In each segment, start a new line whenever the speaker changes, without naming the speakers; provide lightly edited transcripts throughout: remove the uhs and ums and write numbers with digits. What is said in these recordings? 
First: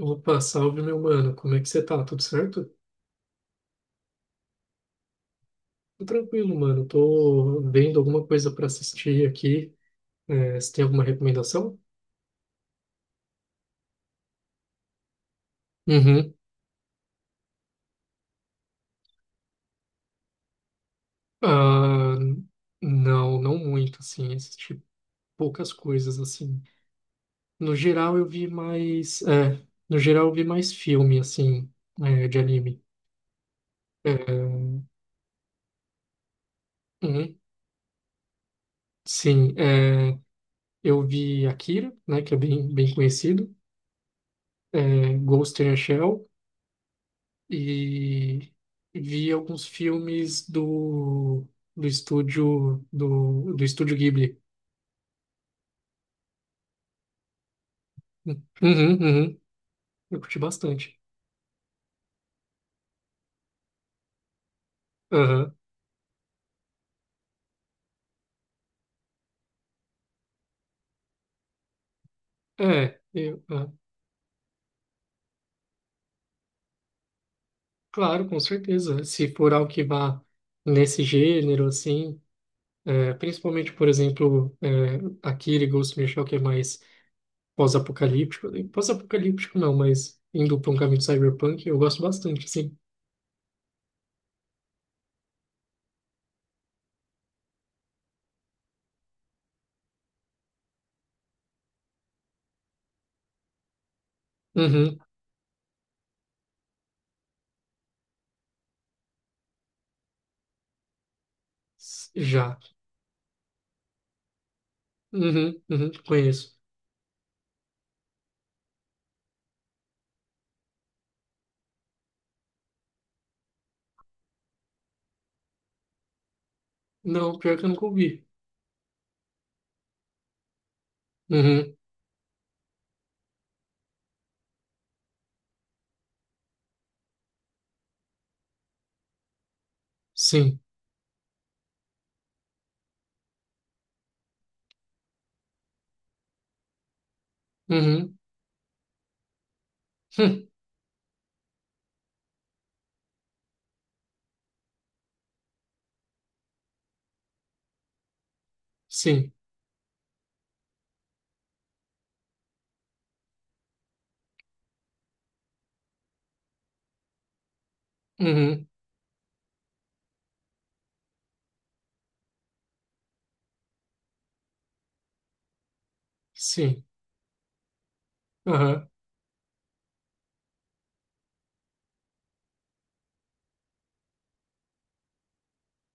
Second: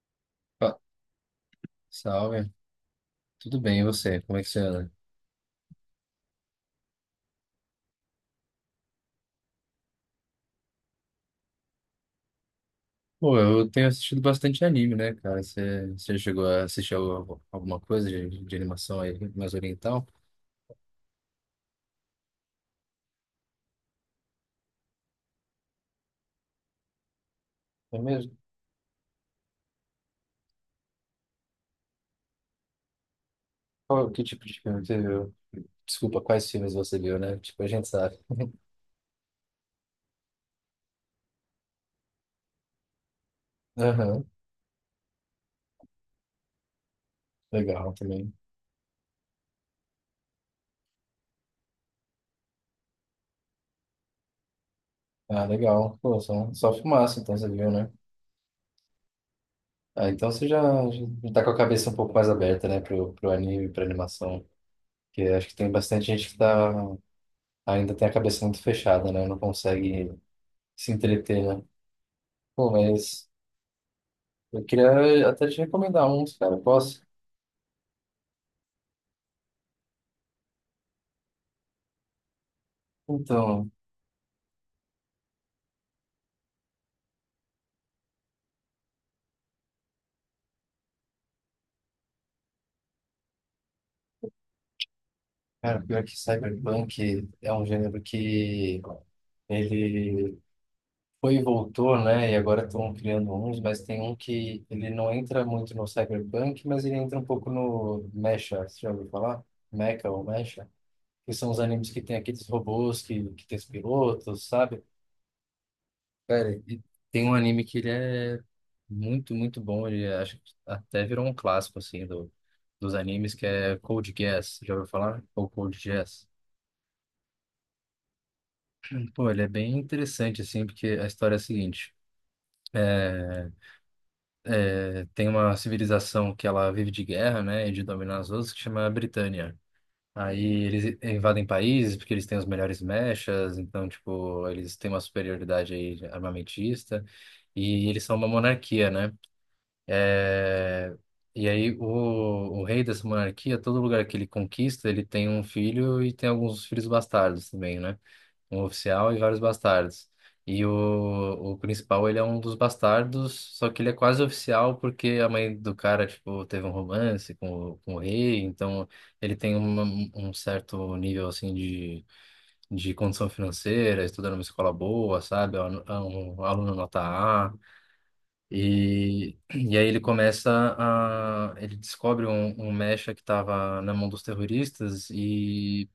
Opa,
Opa,
salve meu mano, como é que você tá? Tudo
salve,
certo?
tudo bem, e você? Como é que você anda?
Tô tranquilo, mano. Tô vendo alguma coisa pra assistir aqui. É, você tem alguma recomendação?
Pô, eu tenho assistido bastante anime, né, cara? Você
Uhum.
chegou a assistir alguma coisa de animação aí mais oriental?
Ah, não, não muito, assim. Assisti poucas coisas, assim. No
É
geral eu
mesmo?
vi mais. É, no geral eu vi mais filme, assim, de anime. É,
Qual, que tipo de filme você viu? Desculpa, quais filmes você viu, né?
uhum.
Tipo, a gente sabe.
Sim, é, eu vi Akira, né, que é bem, bem conhecido.
Aham,
É, Ghost in the Shell,
legal também.
e vi alguns filmes do estúdio Ghibli.
Ah, legal. Pô, só fumaça, então você viu, né?
Hum. Uhum, uhum.
Ah,
Eu
então
curti
você já,
bastante.
já tá com a cabeça um pouco mais aberta, né, pro anime, pra animação. Porque acho
Aham.
que tem bastante gente que ainda tem a cabeça muito fechada, né? Não consegue se entreter, né? Pô,
É,
mas eu queria até te recomendar uns, cara. Posso?
claro, com certeza. Se for algo que vá nesse gênero, assim, é,
Então,
principalmente, por exemplo, é, Akira e Ghost in the Shell, que é mais pós-apocalíptico. Pós-apocalíptico não, mas indo para um caminho cyberpunk, eu gosto bastante, sim.
cara, pior que Cyberpunk é um gênero que ele foi e voltou, né? E agora estão criando uns, mas tem um que ele
Uhum.
não entra muito no Cyberpunk, mas ele entra um pouco no Mecha, você já ouviu falar? Mecha ou Mecha? Que são os animes que tem aqueles
Já.
robôs que tem os pilotos, sabe?
Uhum, uhum,
Cara,
conheço.
e tem um anime que ele é muito, muito bom. Acho que até virou um clássico, assim, do, dos animes, que é Code Geass. Já ouviu falar? Ou Code Geass?
Não, pior que eu nunca ouvi.
Pô, ele é bem interessante, assim, porque a história é a
Uhum.
seguinte. é, Tem uma civilização que ela vive de guerra, né, e de dominar as outras, que chama Britânia.
Sim.
Aí eles invadem países porque eles têm os melhores mechas, então, tipo, eles têm uma superioridade aí armamentista. E eles são
Uhum.
uma monarquia, né?
Hum.
É, E aí o rei dessa monarquia, todo lugar que ele conquista, ele tem um filho e tem alguns filhos bastardos também, né? Um oficial e
Sim.
vários bastardos. E o principal, ele é um dos bastardos, só que ele é quase oficial porque a mãe do cara, tipo, teve um romance com o rei,
Uhum.
então ele tem um certo nível, assim, de condição financeira, estuda numa escola boa, sabe? É um aluno
Sim.
nota A.
Aham.
E aí ele começa a. Ele descobre um mecha que estava na mão dos terroristas, e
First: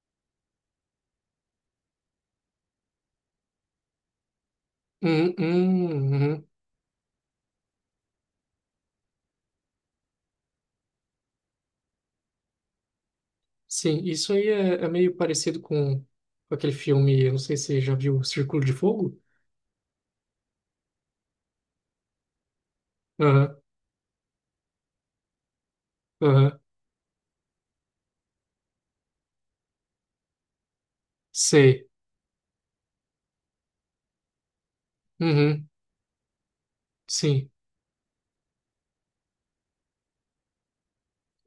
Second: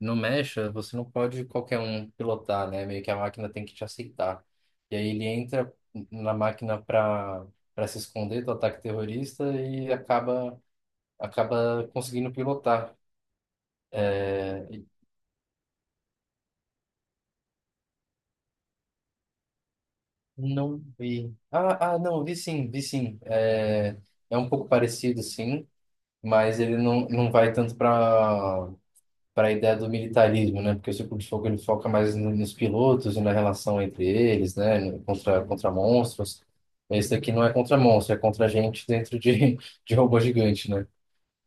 no mecha você não pode qualquer um pilotar, né? Meio que a máquina tem que te aceitar. E aí ele
Uhum.
entra
Uhum.
na
Uhum.
máquina para se esconder do ataque terrorista e acaba conseguindo pilotar.
Sim. Isso aí
É,
é meio parecido com aquele filme. Eu não sei se você já viu, Círculo de Fogo?
não vi. Não, vi sim, vi sim.
Aham.
É, é um pouco parecido, sim, mas
Aham.
ele não vai tanto para a ideia do militarismo, né? Porque o Círculo de Fogo ele foca
Sei.
mais nos pilotos e na relação entre eles, né? Contra,
Uhum.
contra monstros. Esse daqui não
Sim.
é contra monstro, é contra gente dentro de, de robô gigante, né?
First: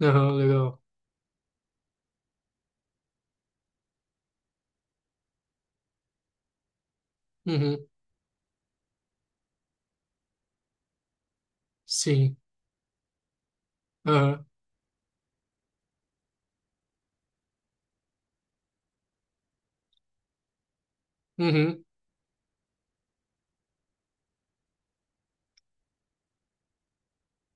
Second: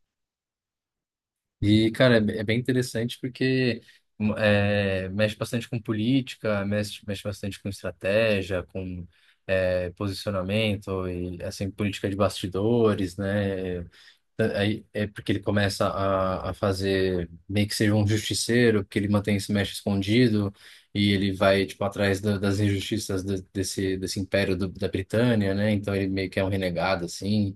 Aham, legal.
E, cara, é é bem interessante porque mexe bastante com política, mexe bastante com
Uhum.
estratégia, com posicionamento e, assim, política de
Sim.
bastidores, né?
Aham.
Aí é porque ele começa a fazer meio que seja um justiceiro, porque ele mantém esse mestre escondido e ele vai
Uhum.
tipo atrás das injustiças desse império da Britânia, né? Então ele meio que é um renegado assim.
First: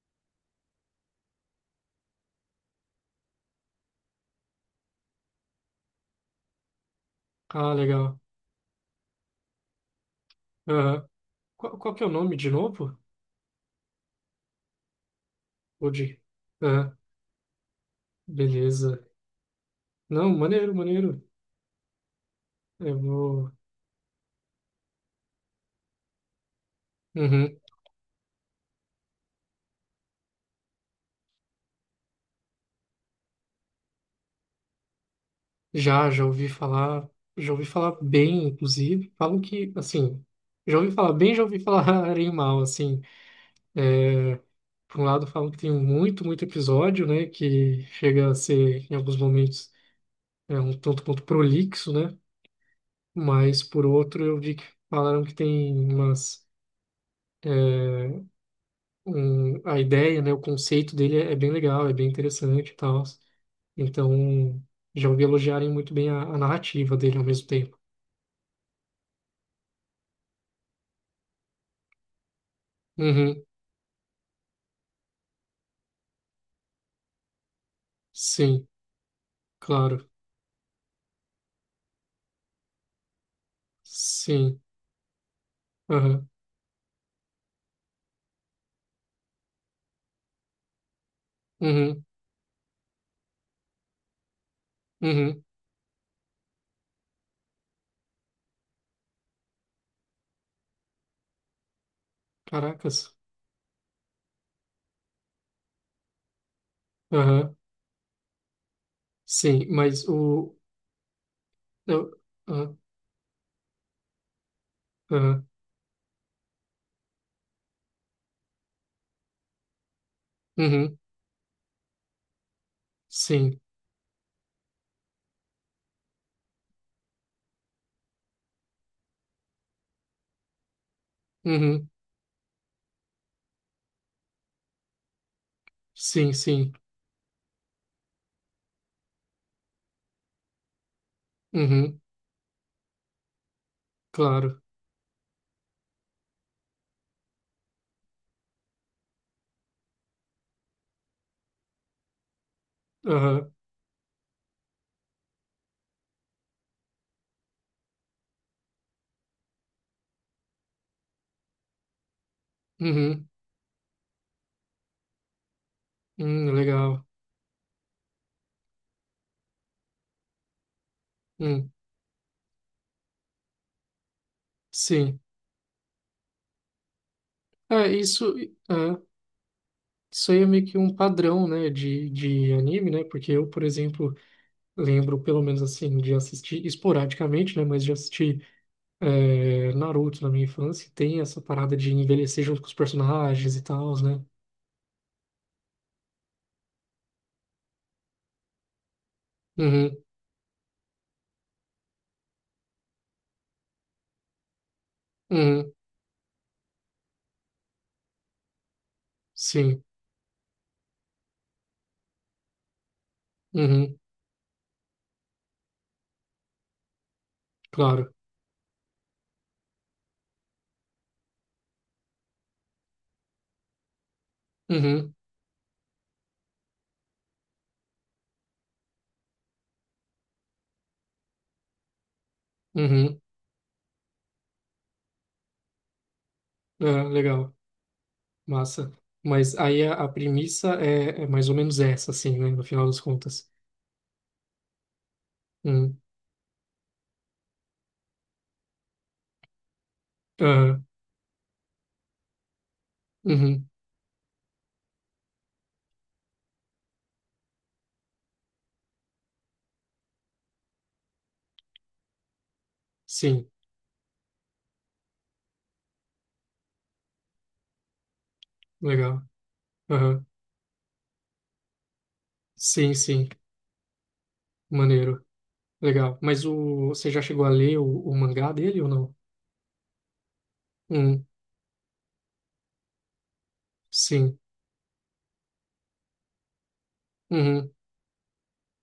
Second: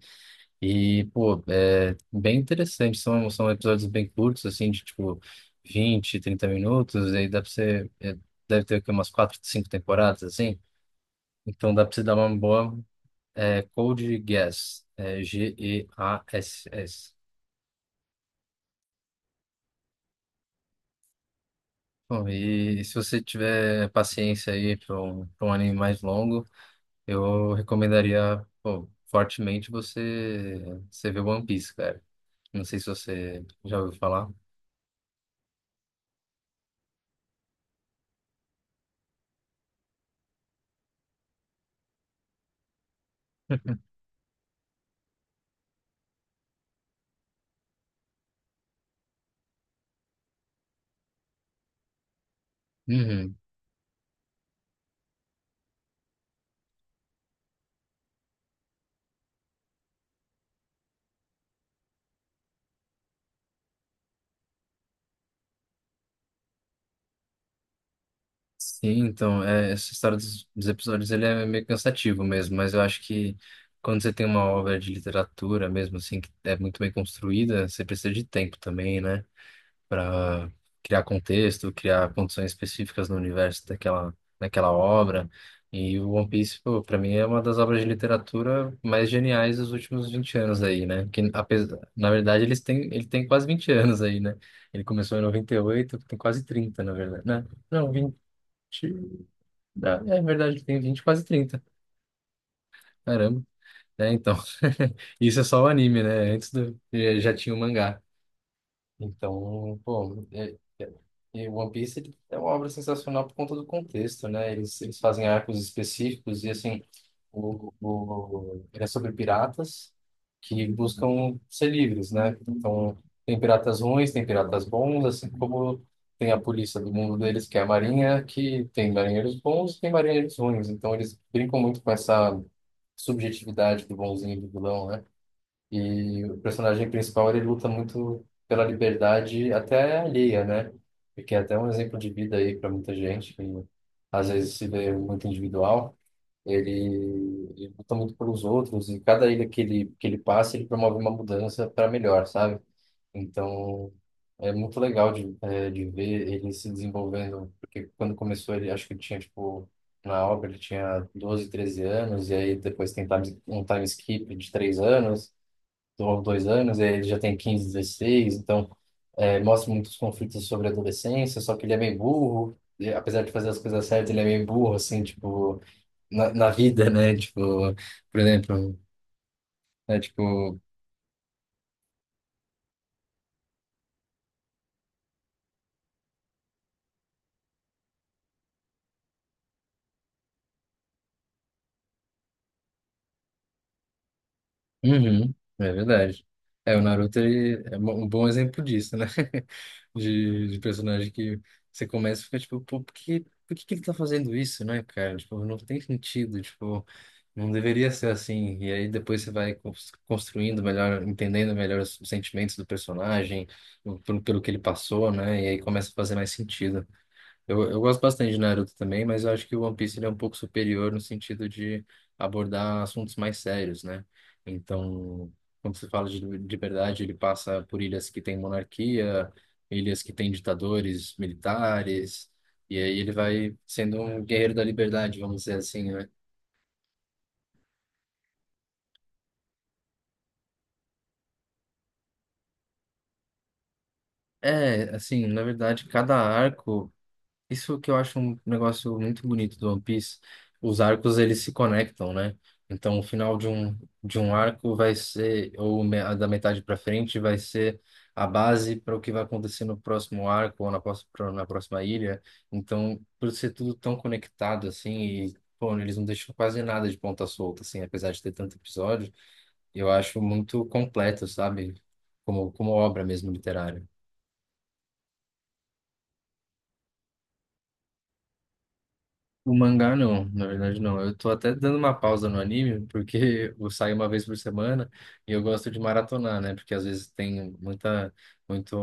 E pô, é bem interessante. São episódios bem curtos assim, de tipo 20 a 30 minutos. E aí dá pra
Ah,
você
legal.
deve ter aqui umas quatro, cinco temporadas assim.
Aham.
Então
Qual,
dá
qual
pra
que
você
é o
dar uma
nome de
boa
novo?
Code Geass,
O de... Aham.
Geass.
Beleza. Não, maneiro, maneiro.
Bom, e se
Eu
você
vou...
tiver paciência aí pra um anime mais longo, eu
Uhum.
recomendaria, pô, fortemente você, você ver One Piece, cara. Não sei se você já ouviu falar.
Já ouvi falar, já ouvi falar bem, inclusive. Falam que, assim, já ouvi falar bem, já ouvi falar em mal, assim. Por um lado, falam que tem muito, muito episódio, né? Que chega a ser, em alguns momentos, um tanto quanto prolixo, né?
Uhum.
Mas, por outro, eu vi que falaram que tem umas. é, a ideia, né? O conceito dele é bem legal, é bem interessante e tal. Então, já ouvi elogiarem muito bem a narrativa dele ao mesmo tempo.
Sim, então, é, essa história dos episódios, ele é meio cansativo mesmo, mas eu acho que
Uhum,
quando você tem uma obra de literatura mesmo, assim, que é muito bem construída, você precisa de tempo
sim,
também, né?
claro.
Para criar contexto, criar condições específicas no universo daquela,
Sim.
daquela obra. E o One
Aham.
Piece, pô, para mim é uma das obras de literatura mais geniais dos últimos 20 anos aí, né? Que apesar,
Uhum.
na verdade ele tem quase 20 anos aí, né? Ele começou em
Uhum.
98, tem quase 30 na verdade, né? Não, 20, é verdade, ele tem 20 quase 30.
Caracas.
Caramba. É, então, isso é só o anime, né? Antes do, já tinha
Aham.
o mangá.
Sim,
Então,
mas
pô,
o.
e One Piece
Eu...
ele é uma obra
Aham.
sensacional por conta do contexto, né? Eles fazem
Aham.
arcos específicos e, assim, ele é sobre piratas que
Uhum.
buscam ser livres, né? Então, tem
Sim.
piratas ruins, tem piratas bons, assim como tem a polícia do mundo deles, que é a Marinha, que tem marinheiros bons e tem marinheiros ruins. Então, eles brincam muito
Uhum.
com essa subjetividade do bonzinho e do vilão, né? E
Sim,
o
sim.
personagem principal, ele luta muito pela liberdade até alheia, né? Porque é até um
Uhum.
exemplo de vida aí para muita gente que às vezes
Claro.
se vê muito individual. Ele, ele luta muito pelos outros e cada ilha que ele passa, ele promove uma mudança para melhor, sabe?
Aham.
Então, é muito legal de ver ele se desenvolvendo, porque quando começou ele, acho que ele tinha, tipo, na obra ele tinha 12 a 13 anos, e aí depois tem
Uhum.
um time skip de 3 anos, ou dois anos,
Legal.
ele já tem 15 a 16 então mostra muitos conflitos sobre a adolescência, só que
Hum.
ele é meio burro, e, apesar de fazer as coisas certas, ele é meio burro, assim,
Sim.
tipo, na vida, né? Tipo,
É,
por
isso, é,
exemplo, né?
isso aí é
Tipo,
meio que um padrão, né, de anime, né? Porque eu, por exemplo, lembro, pelo menos assim, de assistir esporadicamente, né? Mas de assistir. Naruto na minha infância tem essa parada de envelhecer junto com os personagens e tal, né?
uhum, é verdade. É, o Naruto ele é um bom exemplo disso, né?
Uhum,
De personagem que você começa e fica tipo, pô, por que que ele tá fazendo isso, né, cara? Tipo, não
uhum,
tem sentido, tipo, não deveria ser assim. E aí depois você vai
sim,
construindo melhor, entendendo melhor os sentimentos do personagem,
uhum,
pelo que ele passou, né? E aí começa a fazer mais sentido. Eu gosto
claro.
bastante de Naruto também, mas eu acho que o One Piece ele é um pouco superior no sentido de abordar assuntos mais sérios, né?
Uhum,
Então, quando se fala de liberdade, ele passa por ilhas que têm monarquia, ilhas que têm ditadores militares, e aí ele
uhum,
vai sendo um guerreiro da liberdade, vamos dizer assim, né?
legal, massa. Mas aí a premissa é mais ou menos essa, assim, né? No final das contas.
É, assim, na verdade,
Uhum,
cada arco. Isso que eu acho um negócio muito bonito do One Piece, os
aham,
arcos eles se conectam, né? Então o final de
uhum,
um de um arco vai ser ou da metade para frente vai ser a base para o que vai acontecer no próximo arco ou na próxima ilha. Então por
sim,
ser tudo tão conectado assim e pô, eles não deixam quase nada de ponta solta assim, apesar de ter tanto episódio,
legal.
eu acho
Aham,
muito completo, sabe? Como
sim,
obra
sim,
mesmo literária.
maneiro, legal. Você já chegou a ler o mangá dele ou não?
O mangá não, na verdade não. Eu
Uhum,
tô até dando uma pausa no anime, porque eu saio uma vez por
sim,
semana e eu gosto de maratonar, né? Porque às vezes tem
uhum,
muita, muito,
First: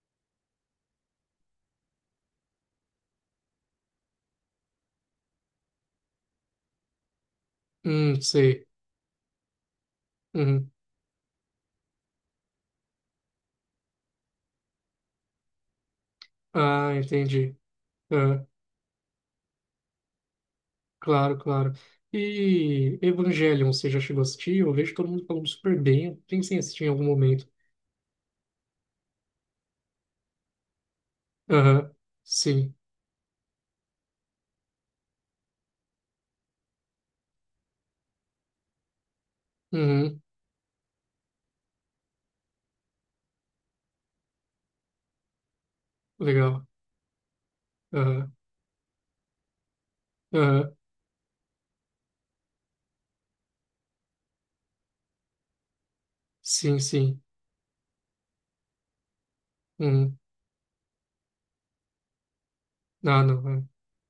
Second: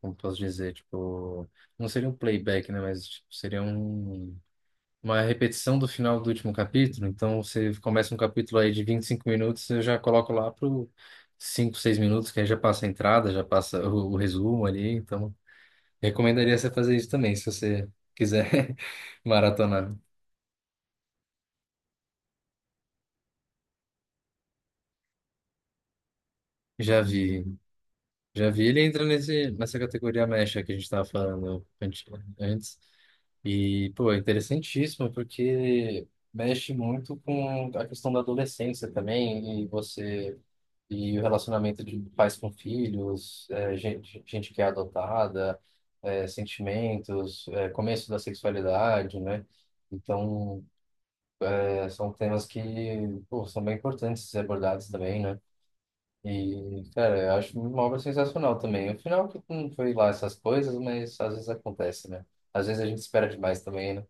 como posso dizer, tipo, não seria um playback, né? Mas tipo, seria um, uma repetição do final do último capítulo. Então você começa um
uhum,
capítulo
sei.
aí de 25 minutos, eu já coloco lá
Uhum.
pro 5, 6 minutos, que aí já passa a entrada, já passa o resumo ali. Então recomendaria você
Ah,
fazer isso também, se
entendi.
você
É,
quiser maratonar.
claro, claro. E Evangelion, você já chegou a assistir? Eu vejo todo mundo falando super bem. Eu pensei em assistir em
Já
algum
vi,
momento.
já vi. Ele entra nesse, nessa categoria mecha que a gente estava falando
Aham,
antes.
sim.
antes. E, pô, é interessantíssimo, porque mexe muito com a questão da adolescência também, e
Uhum,
você, e o relacionamento de pais com filhos, é, gente que é adotada, é,
legal.
sentimentos, é, começo da
Aham,
sexualidade, né? Então,
aham,
é, são temas que, pô, são bem importantes de ser abordados também, né?
sim,
E, cara,
sim.
eu acho uma obra sensacional também. O final que não foi lá
Uhum.
essas coisas, mas às vezes acontece, né? Às vezes a gente
Ah,
espera
não.
demais
É.
também, né?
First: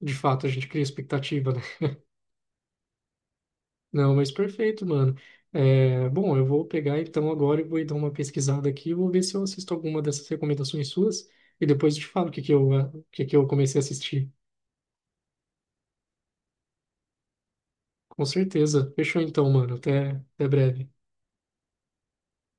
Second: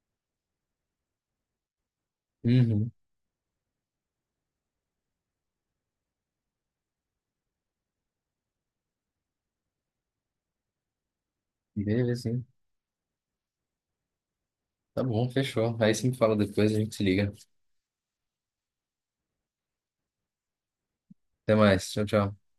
De fato, a gente cria expectativa, né?
Uhum.
Não, mas perfeito, mano. É, bom, eu vou pegar então agora e vou dar uma pesquisada aqui. Vou ver se eu assisto alguma dessas recomendações suas. E depois eu te
Beleza,
falo
sim.
o que que eu comecei a assistir.
Tá bom, fechou. Aí você me fala depois, a gente se liga.
Com certeza. Fechou então, mano. Até breve.
Até mais. Tchau, tchau.